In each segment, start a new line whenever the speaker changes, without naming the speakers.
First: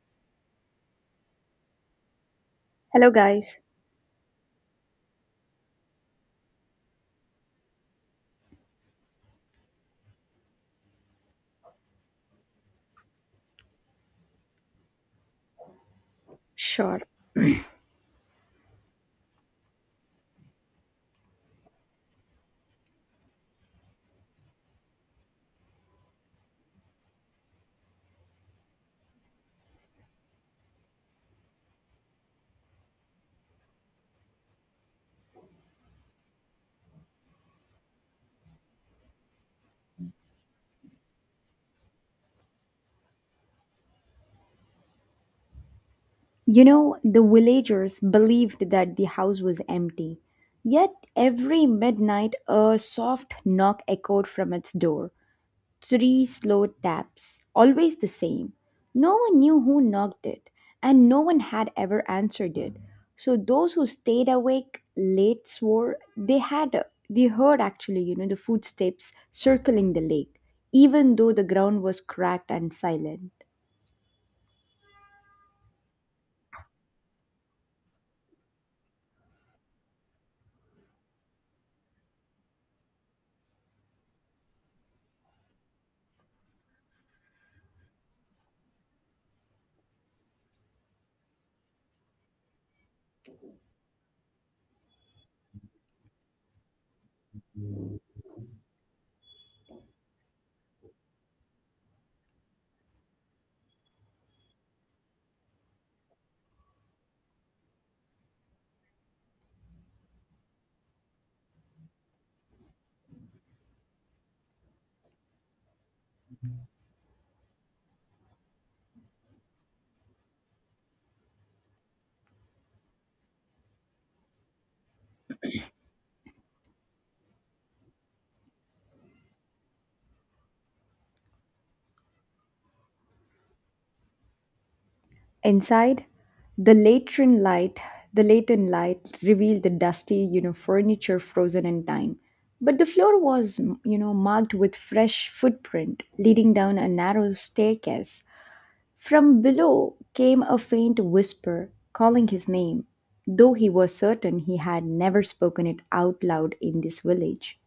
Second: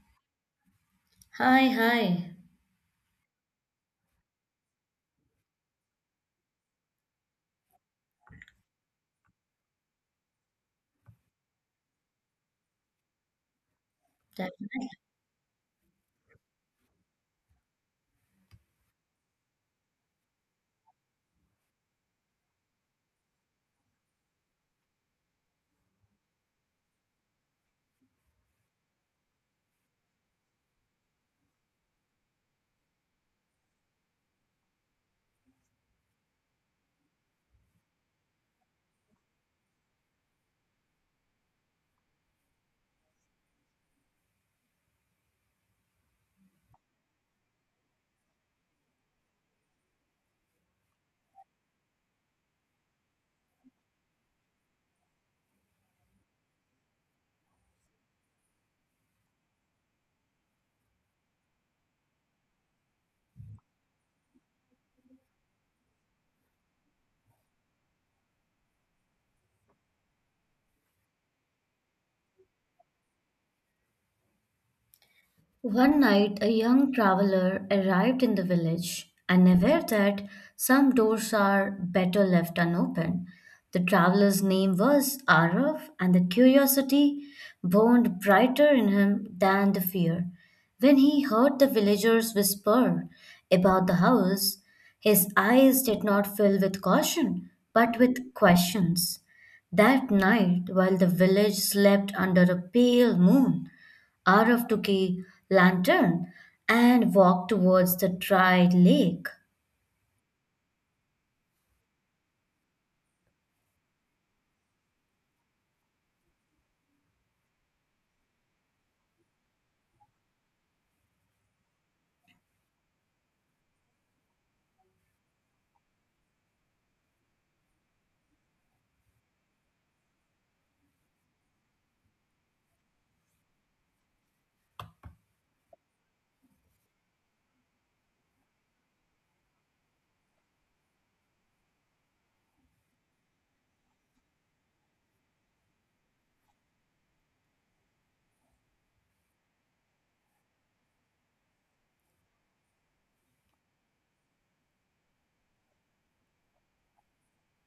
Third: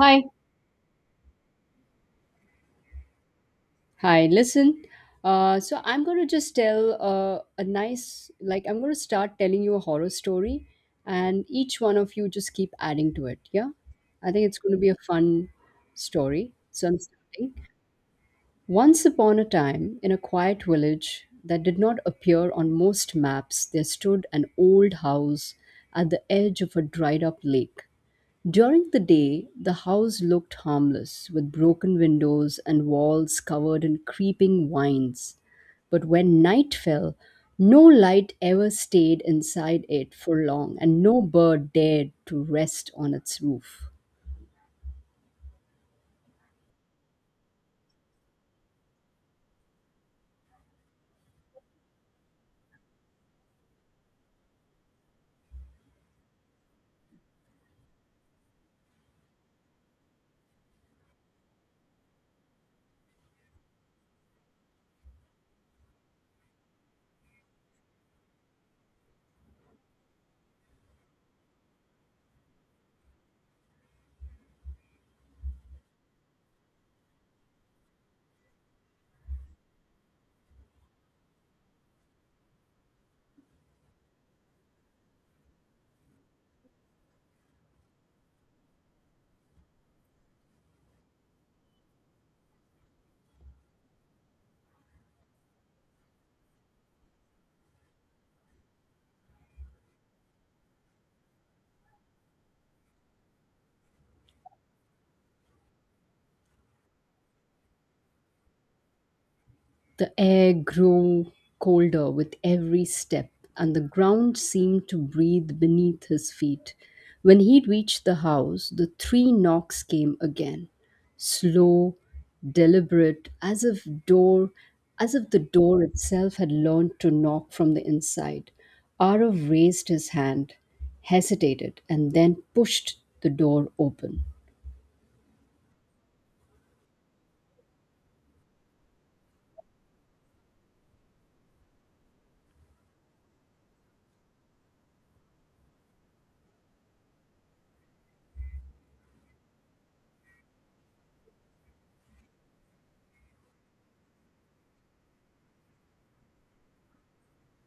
Hi.
Hi, hi.
Hello, guys.
Hi, listen. So I'm going to just tell a nice, like, I'm going to start telling you a horror story, and each one of you just keep adding to it. Yeah. I think
That-
it's going to be a fun story. So I'm
Sure.
starting. Once upon a time, in a quiet village that did not appear on most maps, there stood an old house at the edge of a dried up lake. During the day, the house looked harmless, with broken windows and walls covered in creeping vines. But when night fell, no light ever stayed inside it for long, and no bird dared to rest on its roof.
You know, the villagers believed that the house was empty. Yet every midnight, a soft knock echoed from its door. Three slow taps, always the same. No one knew who knocked it, and no one had ever answered it. So those who stayed awake late swore they heard actually, you know, the footsteps circling the lake, even though the ground was cracked and silent.
One night, a young traveler arrived in the village, and aware that some doors are better left unopened. The traveler's name was Arav, and the curiosity burned brighter in him than the fear. When he heard the villagers whisper about the house, his eyes did not fill with caution, but with questions. That night, while the village slept under a pale moon, Araf took a lantern and walked towards the dry lake.
The air grew colder with every step, and the ground seemed to breathe beneath his feet. When he reached the house, the three knocks came again, slow, deliberate, as if the door itself had learned to knock from the inside. Arav raised his hand, hesitated, and then pushed the door open.
Inside, the lantern light, the lantern light revealed the dusty, you know, furniture frozen in time. But the floor was, you know, marked with fresh footprint leading down a narrow staircase. From below came a faint whisper calling his name, though he was certain he had never spoken it out loud in this village.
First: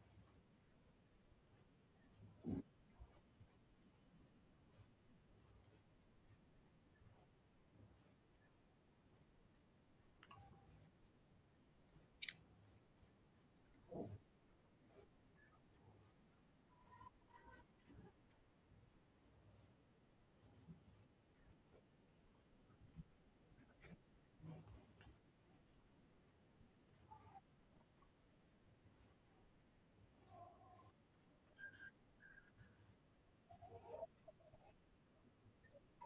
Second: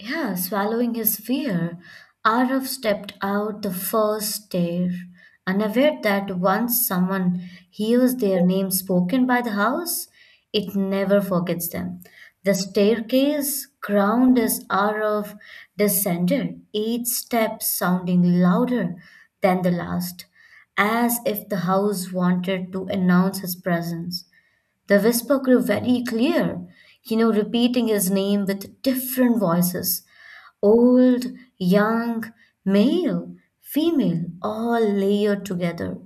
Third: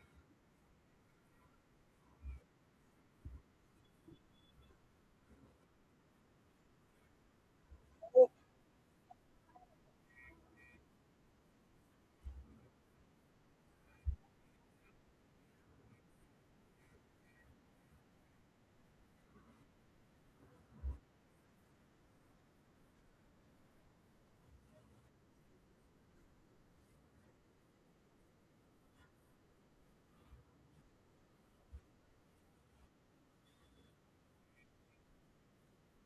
Yeah, swallowing his fear, Araf stepped out the first stair, unaware that once someone hears their name spoken by the house, it never forgets them. The staircase ground as Araf descended, each step sounding louder than the last, as if the house wanted to announce his presence. The whisper grew very clear, you know, repeating his name with different voices old, young, male, female, all layered together.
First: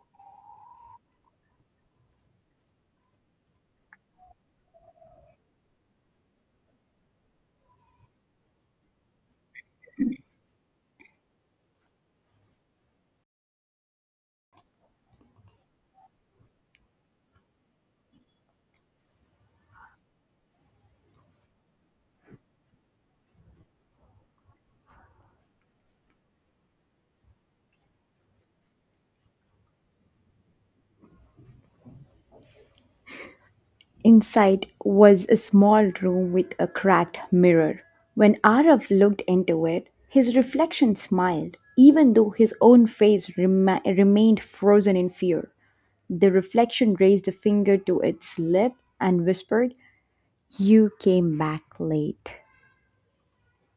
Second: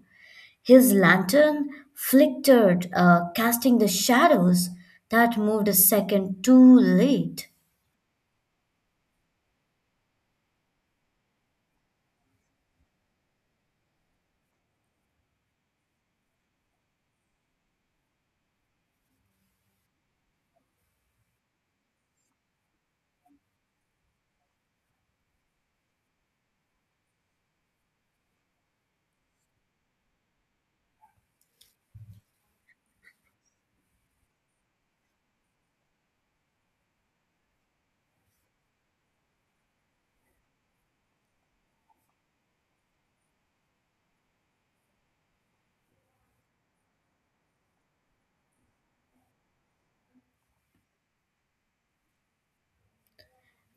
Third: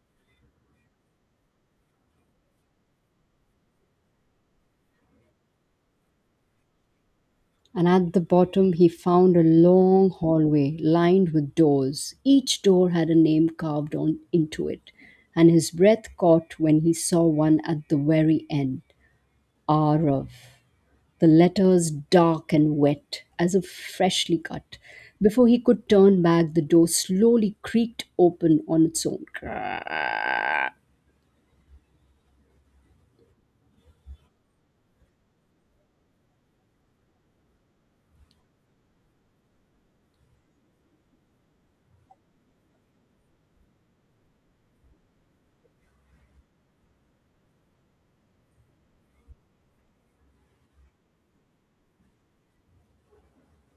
His lantern flickered, casting the shadows that moved a second too late.
And at the bottom he found a long hallway lined with doors. Each door had a name carved on into it, and his breath caught when he saw one at the very end Arav, the letters dark and wet, as if freshly cut. Before he could turn back, the door slowly creaked open on its own.
Inside was a small room with a cracked mirror. When Araf looked into it, his reflection smiled, even though his own face remained frozen in fear. The reflection raised a finger to its lip and whispered, "You came back late."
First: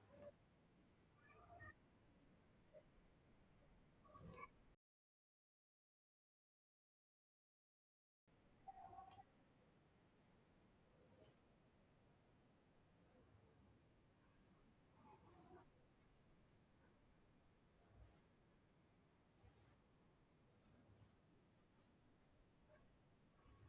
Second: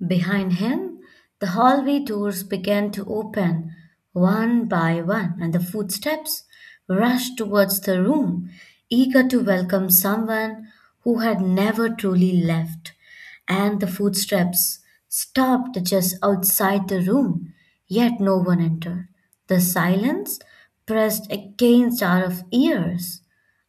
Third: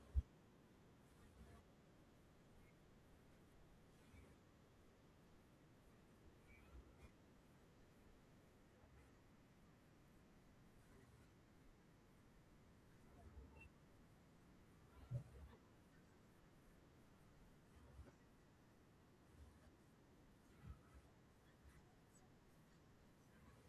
Behind him, the hallway doors began to open one by one, and the footsteps rushed towards the room, eager to welcome someone who had never truly left. And the footsteps stopped just outside the room, yet no one entered. The silence pressed against our ears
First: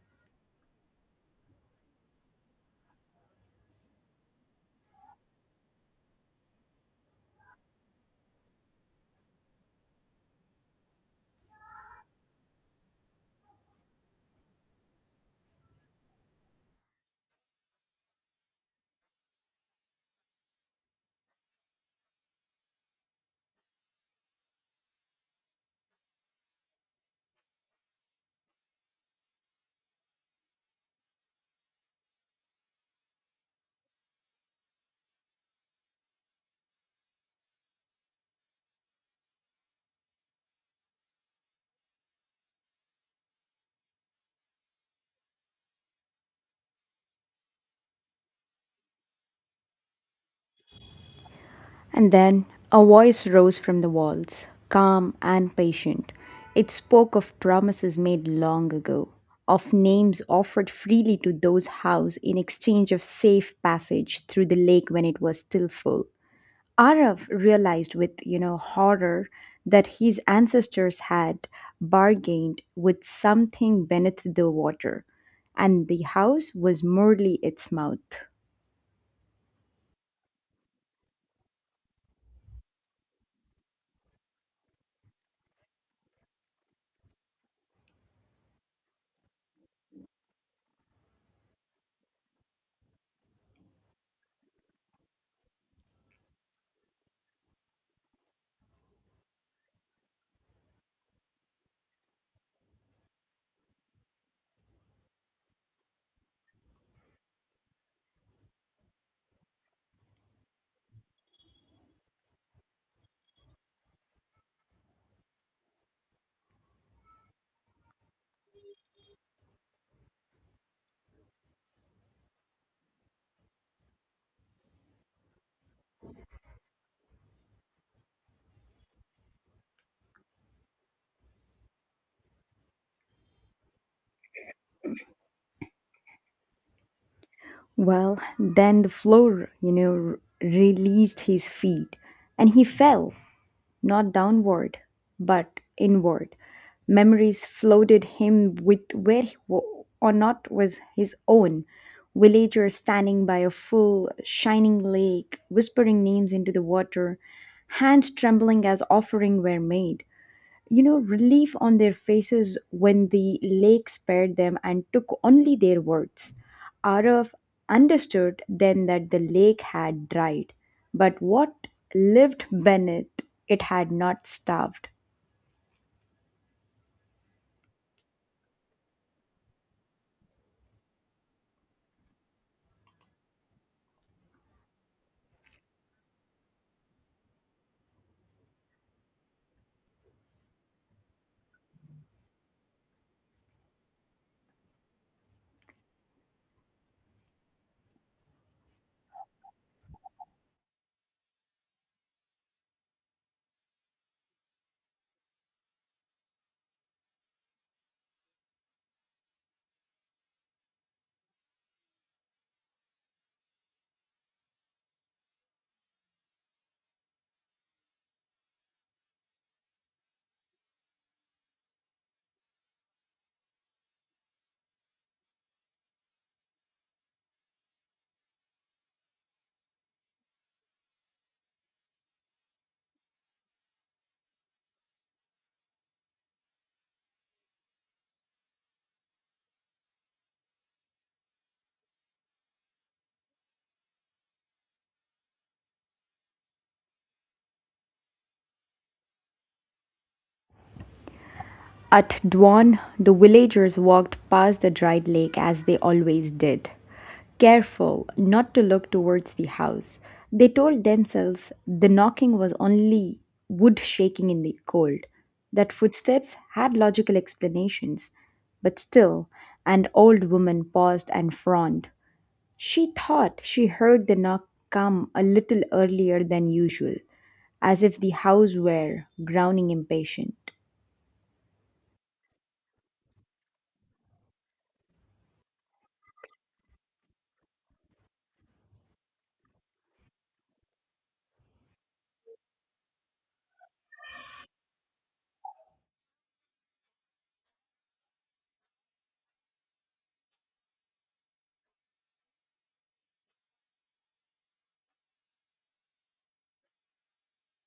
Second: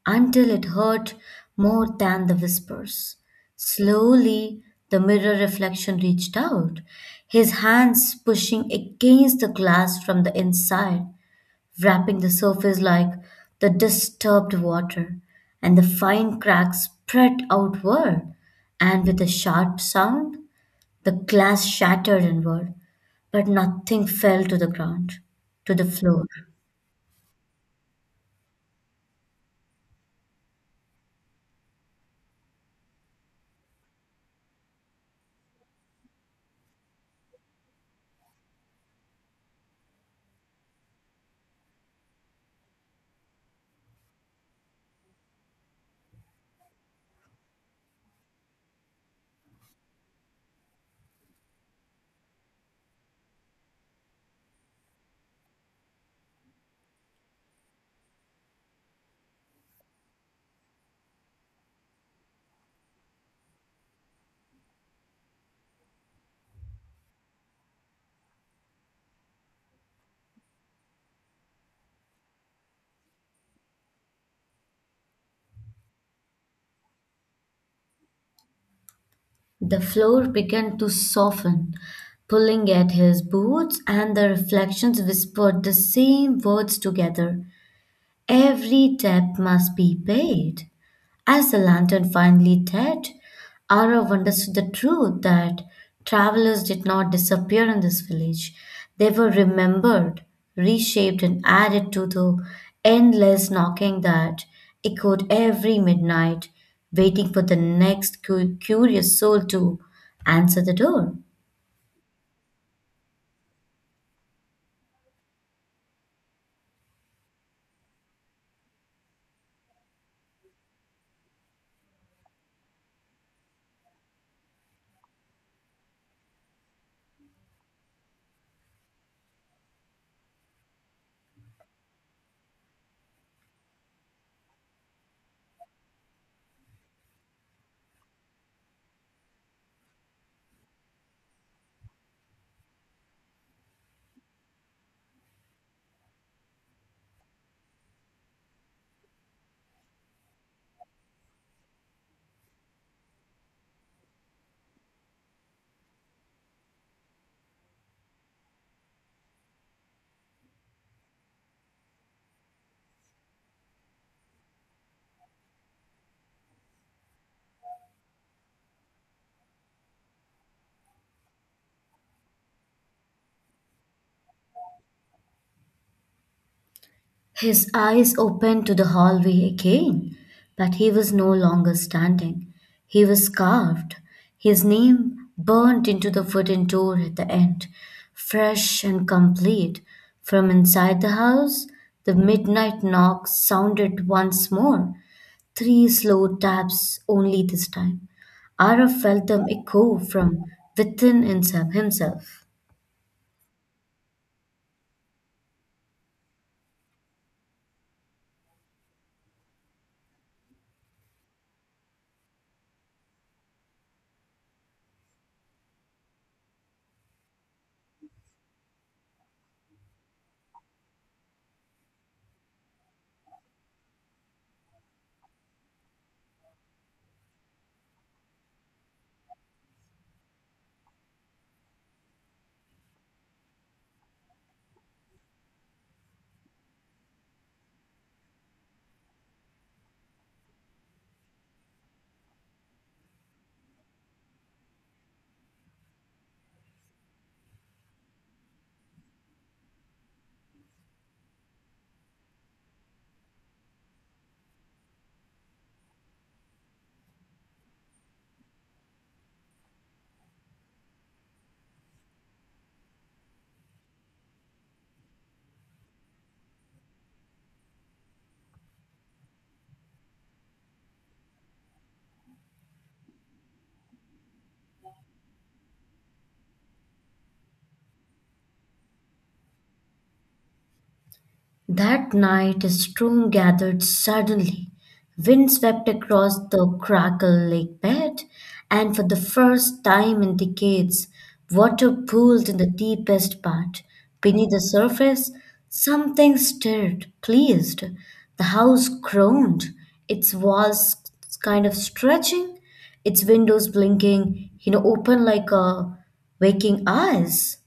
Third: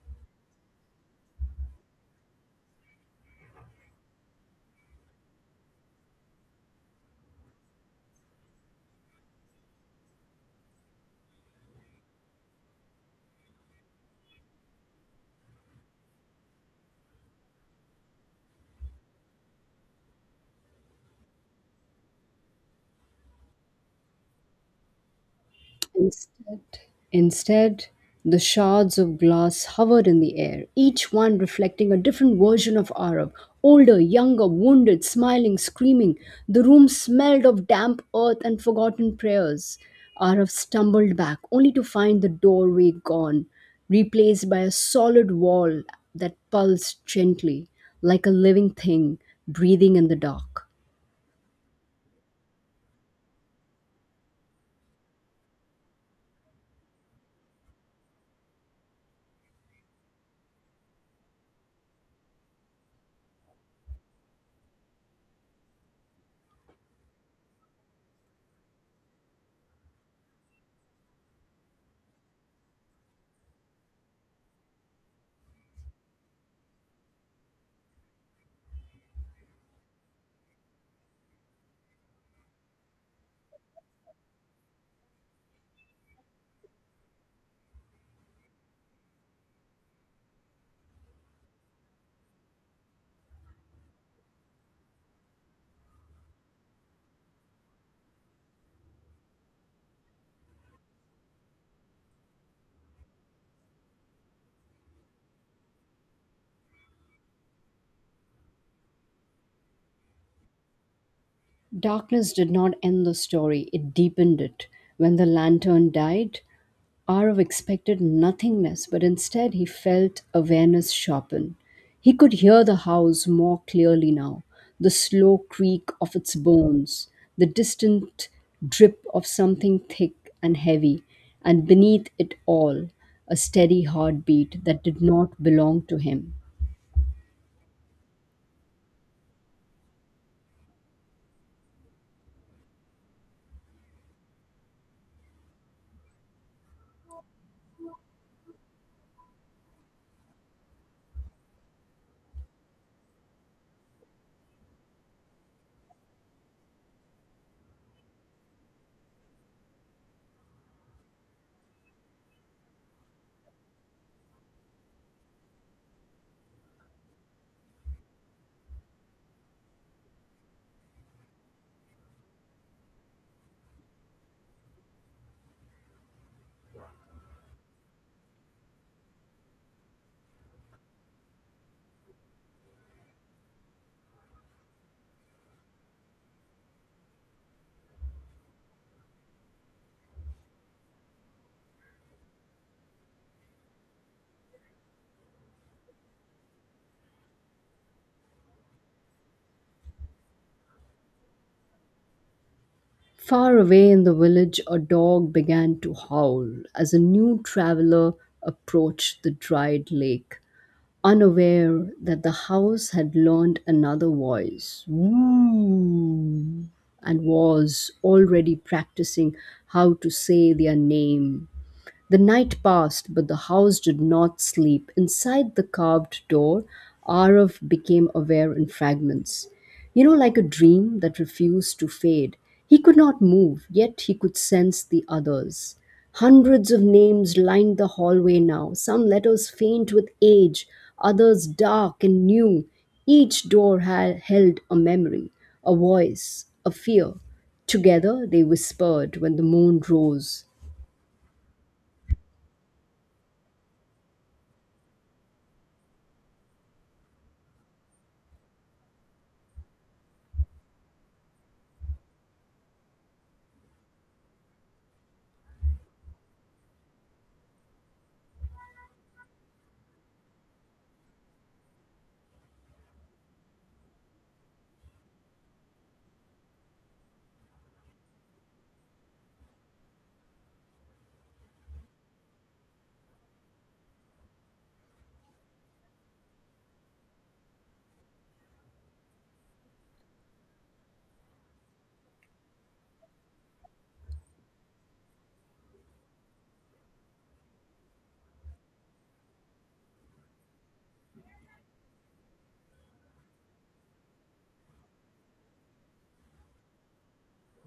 until it hurt more than the whispers. Slowly, the mirror reflection reached out, his hands pushing against the glass from the inside, wrapping the surface like the disturbed water, and the fine cracks spread outward, and with a sharp sound, the glass shattered inward, but nothing fell to the ground, to the floor.
Instead, instead, the shards of glass hovered in the air, each one reflecting a different version of Arav. Older, younger, wounded, smiling, screaming. The room smelled of damp earth and forgotten prayers. Arav stumbled back, only to find the doorway gone, replaced by a solid wall that pulsed gently, like a living thing breathing in the dark.
And then a voice rose from the walls, calm and patient. It spoke of promises made long ago, of names offered freely to those housed in exchange of safe passage through the lake when it was still full. Arav realized with, you know, horror that his ancestors had bargained with something beneath the water, and the house was merely its mouth.
The floor began to soften, pulling at his boots, and the reflections whispered the same words together. Every debt must be paid. As the lantern finally dead, Arav understood the truth that travelers did not disappear in this village. They were remembered, reshaped, and added to the endless knocking that echoed every midnight, waiting for the next curious soul to answer the door.
Darkness did not end the story, it deepened it. When the lantern died, hour of expected nothingness, but instead he felt awareness sharpen. He could hear the house more clearly now, the slow creak of its bones, the distant drip of something thick and heavy, and beneath it all, a steady heartbeat that did not belong to him.
Well, then the floor, you know, released his feet, and he fell, not downward, but inward. Memories floated him with where he or not was his own. Villagers standing by a full, shining lake, whispering names into the water, hands trembling as offering were made, you know, relief on their faces when the lake spared them and took only their words. Arav understood then that the lake had dried, but what lived beneath it had not starved.
His eyes opened to the hallway again, but he was no longer standing. He was carved. His name burned into the wooden door at the end, fresh and complete. From inside the house, the midnight knock sounded once more, three slow taps only this time. Araf felt them echo from within himself.
Far away in the village, a dog began to howl as a new traveler approached the dried lake, unaware that the house had learned another voice. Woo! And was already practicing how to say their name. The night passed, but the house did not sleep. Inside the carved door, Arav became aware in fragments. You know, like a dream that refused to fade. He could not move, yet he could sense the others. Hundreds of names lined the hallway now, some letters faint with age, others dark and new. Each door had held a memory, a voice, a fear. Together they whispered when the moon rose.
At dawn, the villagers walked past the dried lake as they always did. Careful not to look towards the house. They told themselves the knocking was only wood shaking in the cold, that footsteps had logical explanations. But still, an old woman paused and frowned. She thought she heard the knock come a little earlier than usual, as if the house were growling impatient.
That night, a storm gathered suddenly. Wind swept across the Crackle Lake bed, and for the first time in decades, water pooled in the deepest part. Beneath the surface, something stirred, pleased. The house groaned, its walls kind of stretching, its windows blinking, you know, open like a waking eyes.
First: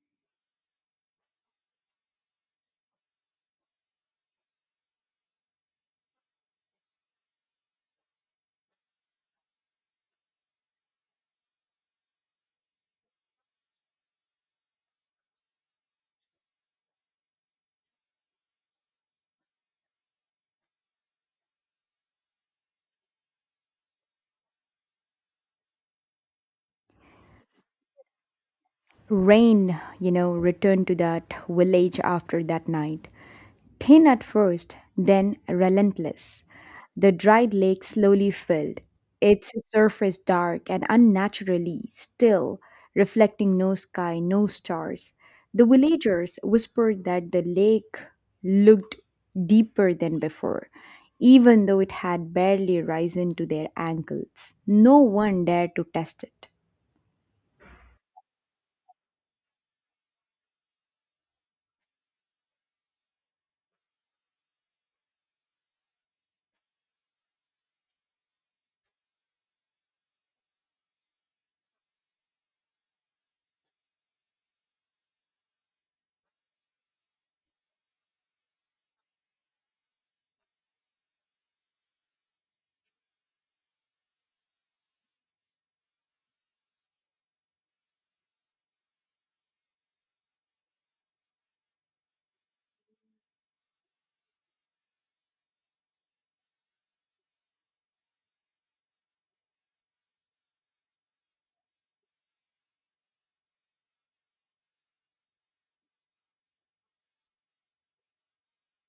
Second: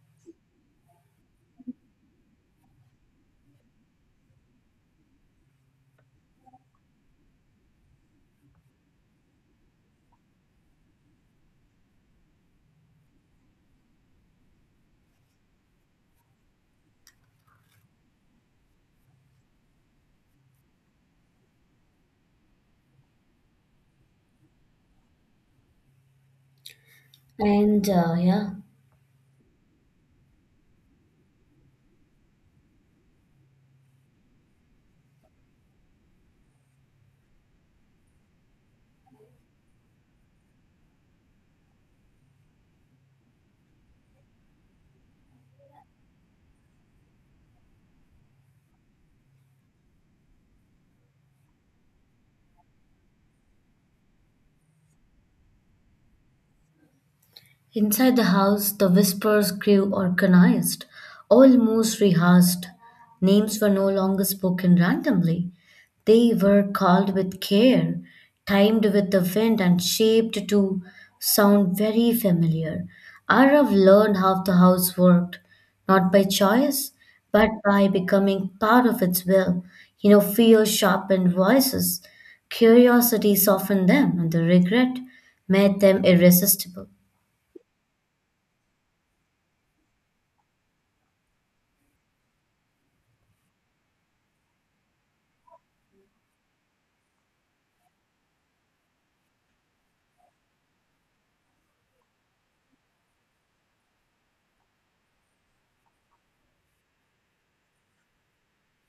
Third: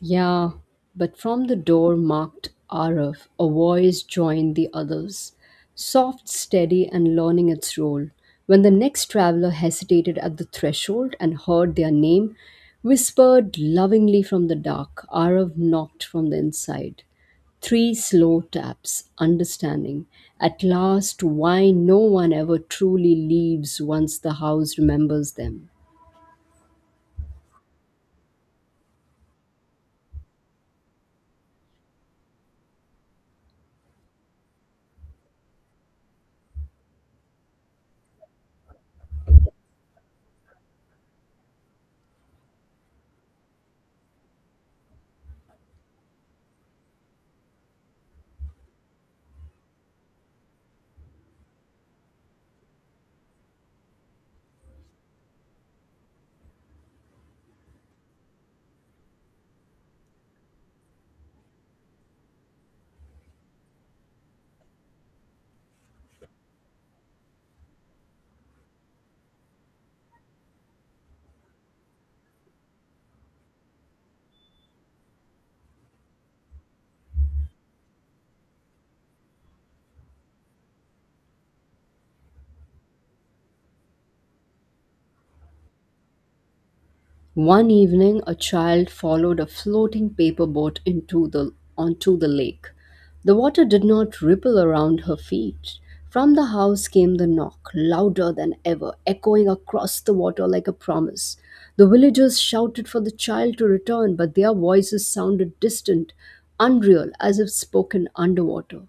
Yeah, but from the door marked "Arif," a voice joined the others, soft, steady, and learning its role. When the next traveler hesitated at the threshold and heard their name, whispered lovingly from the dark, Arif knocked from the inside. Three slow taps, understanding. At last, why no one ever truly leaves once the house remembers them.
And yeah.
Rain, you know, returned to that village after that night. Thin at first, then relentless. The dried lake slowly filled, its surface dark and unnaturally still, reflecting no sky, no stars. The villagers whispered that the lake looked deeper than before, even though it had barely risen to their ankles. No one dared to test it.
Inside the house, the whispers grew organized, almost rehearsed. Names were no longer spoken randomly. They were called with care, timed with the wind, and shaped to sound very familiar. Arav learned how the house worked, not by choice, but by becoming part of its will. You know, fear sharpened voices, curiosity softened them, and the regret made them irresistible.
One evening, a child followed a floating paper boat onto the lake. The water did not ripple around her feet. From the house came the knock, louder than ever, echoing across the water like a promise. The villagers shouted for the child to return, but their voices sounded distant, unreal, as if spoken underwater.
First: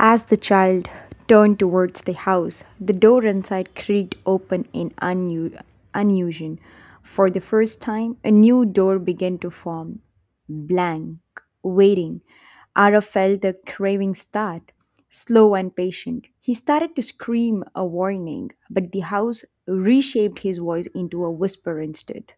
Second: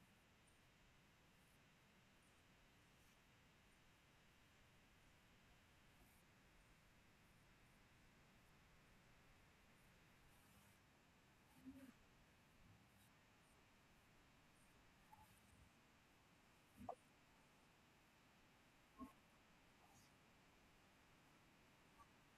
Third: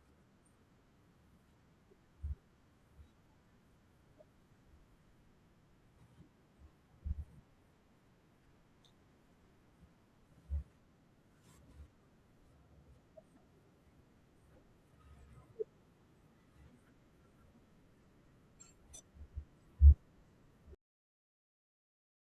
As the child turned towards the house, the door inside creaked open in unusual. For the first time, a new door began to form. Blank, waiting, Ara felt the craving start. Slow and patient, he started to scream a warning, but the house reshaped his voice into a whisper instead.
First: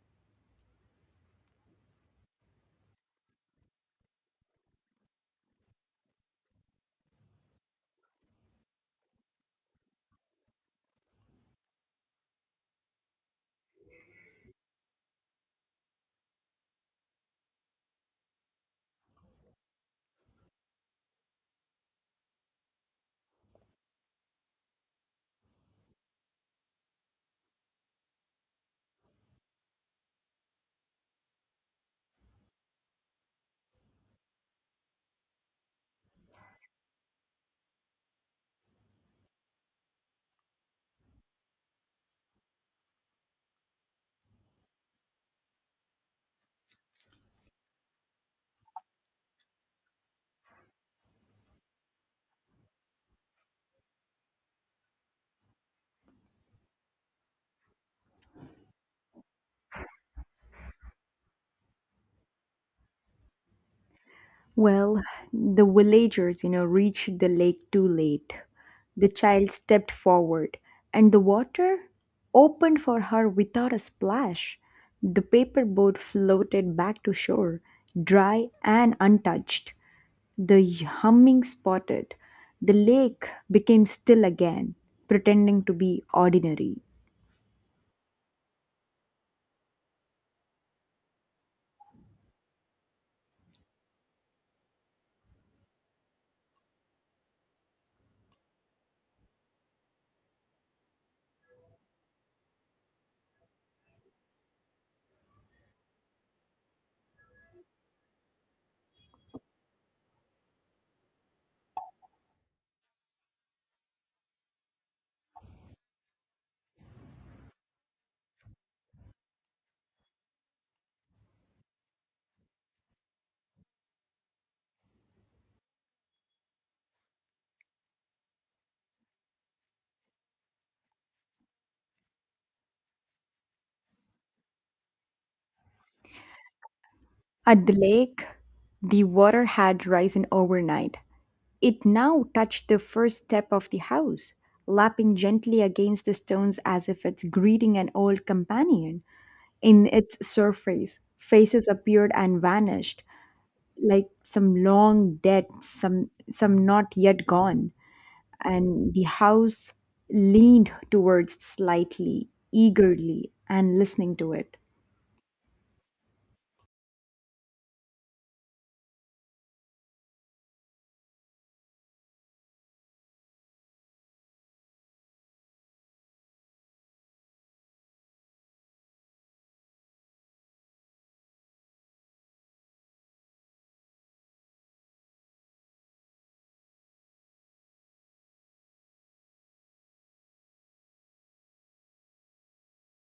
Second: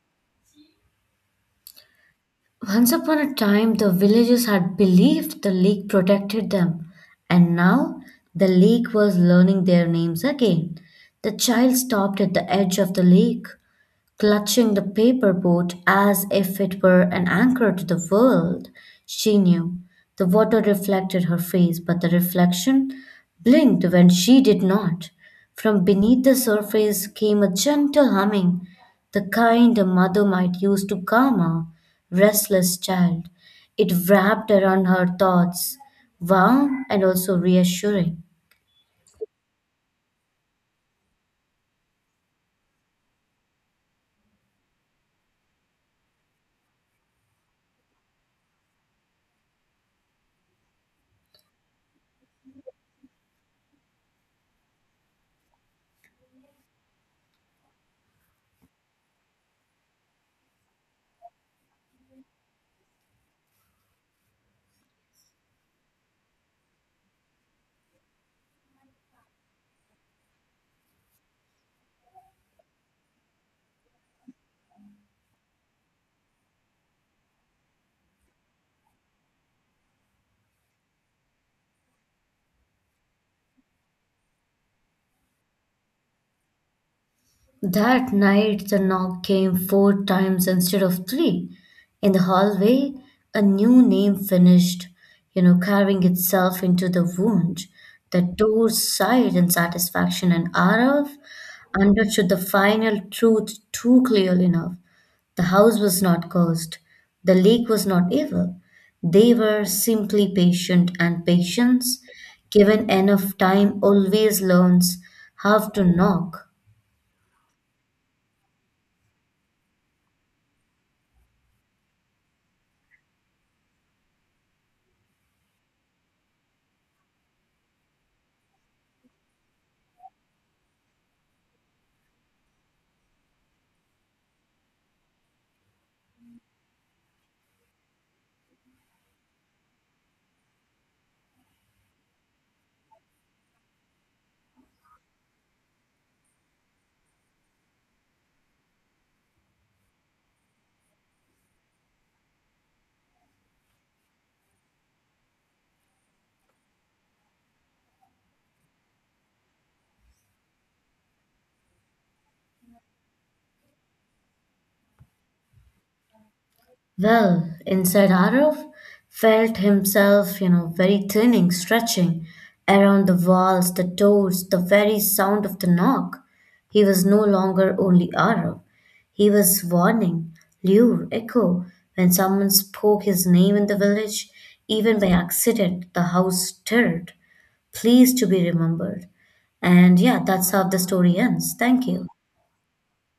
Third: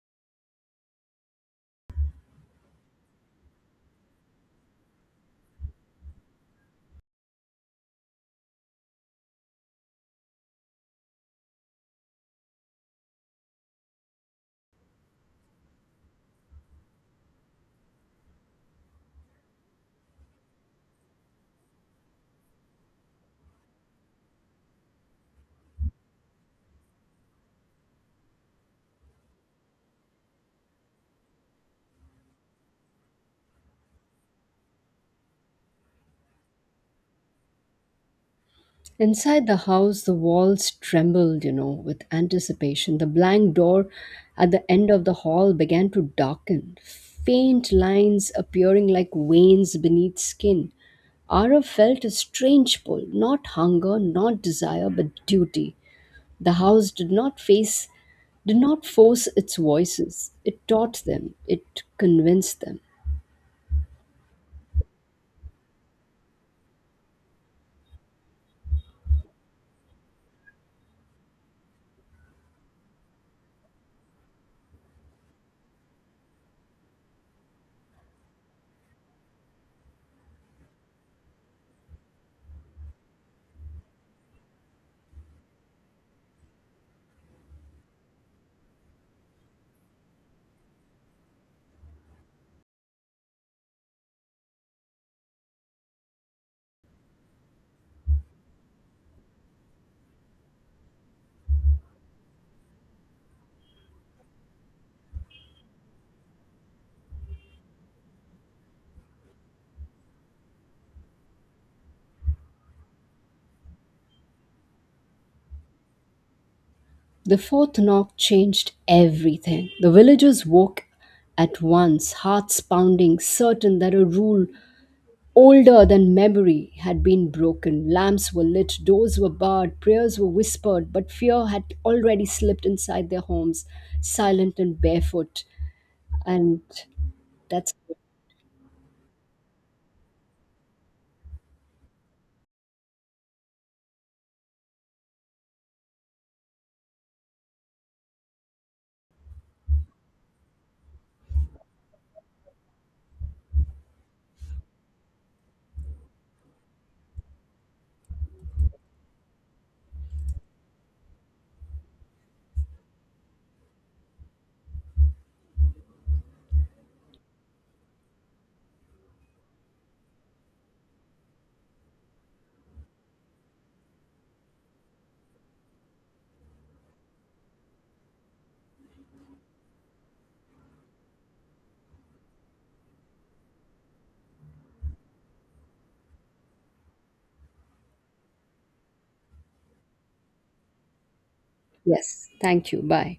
Once upon a time, the villagers had believed the lake protected them, and now the lake was learning their names again. The child stopped at the edge of the lake clutching the paper boat as if it were an anchor to the world. She knew. The water reflected her face, but the reflection blinked when she did not. From beneath the surface came a gentle humming, the kind a mother might use to calm a restless child. It wrapped around her thoughts, warm and also reassuring.
Inside the house, the walls trembled, you know, with anticipation. The blank door at the end of the hall began to darken, faint lines appearing like veins beneath skin. Arav felt a strange pull, not hunger, not desire, but duty. The house did not face, did not force its voices. It taught them, it convinced them.
Well, the villagers, you know, reached the lake too late. The child stepped forward, and the water opened for her without a splash. The paper boat floated back to shore, dry and untouched. The humming spotted. The lake became still again, pretending to be ordinary.
That night, the knock came four times instead of three. In the hallway, a new name finished, you know, carving itself into the wound. The door sighed in satisfaction, and Arav understood the final truth too clearly enough. The house was not cursed, the lake was not evil. They were simply patient, and patience, given enough time, always learns how to knock.
The fourth knock changed everything. The villagers woke at once, hearts pounding, certain that a rule older than memory had been broken. Lamps were lit, doors were barred, prayers were whispered, but fear had already slipped inside their homes, silent and barefoot. And
At the
that's
lake, the water had risen overnight. It now touched the first step of the house, lapping gently against the stones as if it's greeting an old companion. In its surface, faces appeared and vanished, like some long dead, some not yet gone. And the house leaned towards slightly, eagerly, and listening to it.
Well, inside Arav felt himself, you know, very thinning, stretching around the walls, the doors, the very sound of the knock. He was no longer only Arav. He was warning, lure, echo. When someone spoke his name in the village, even by accident, the house stirred, pleased to be remembered. And yeah, that's how the story ends. Thank you.
yes. Thank you. Bye.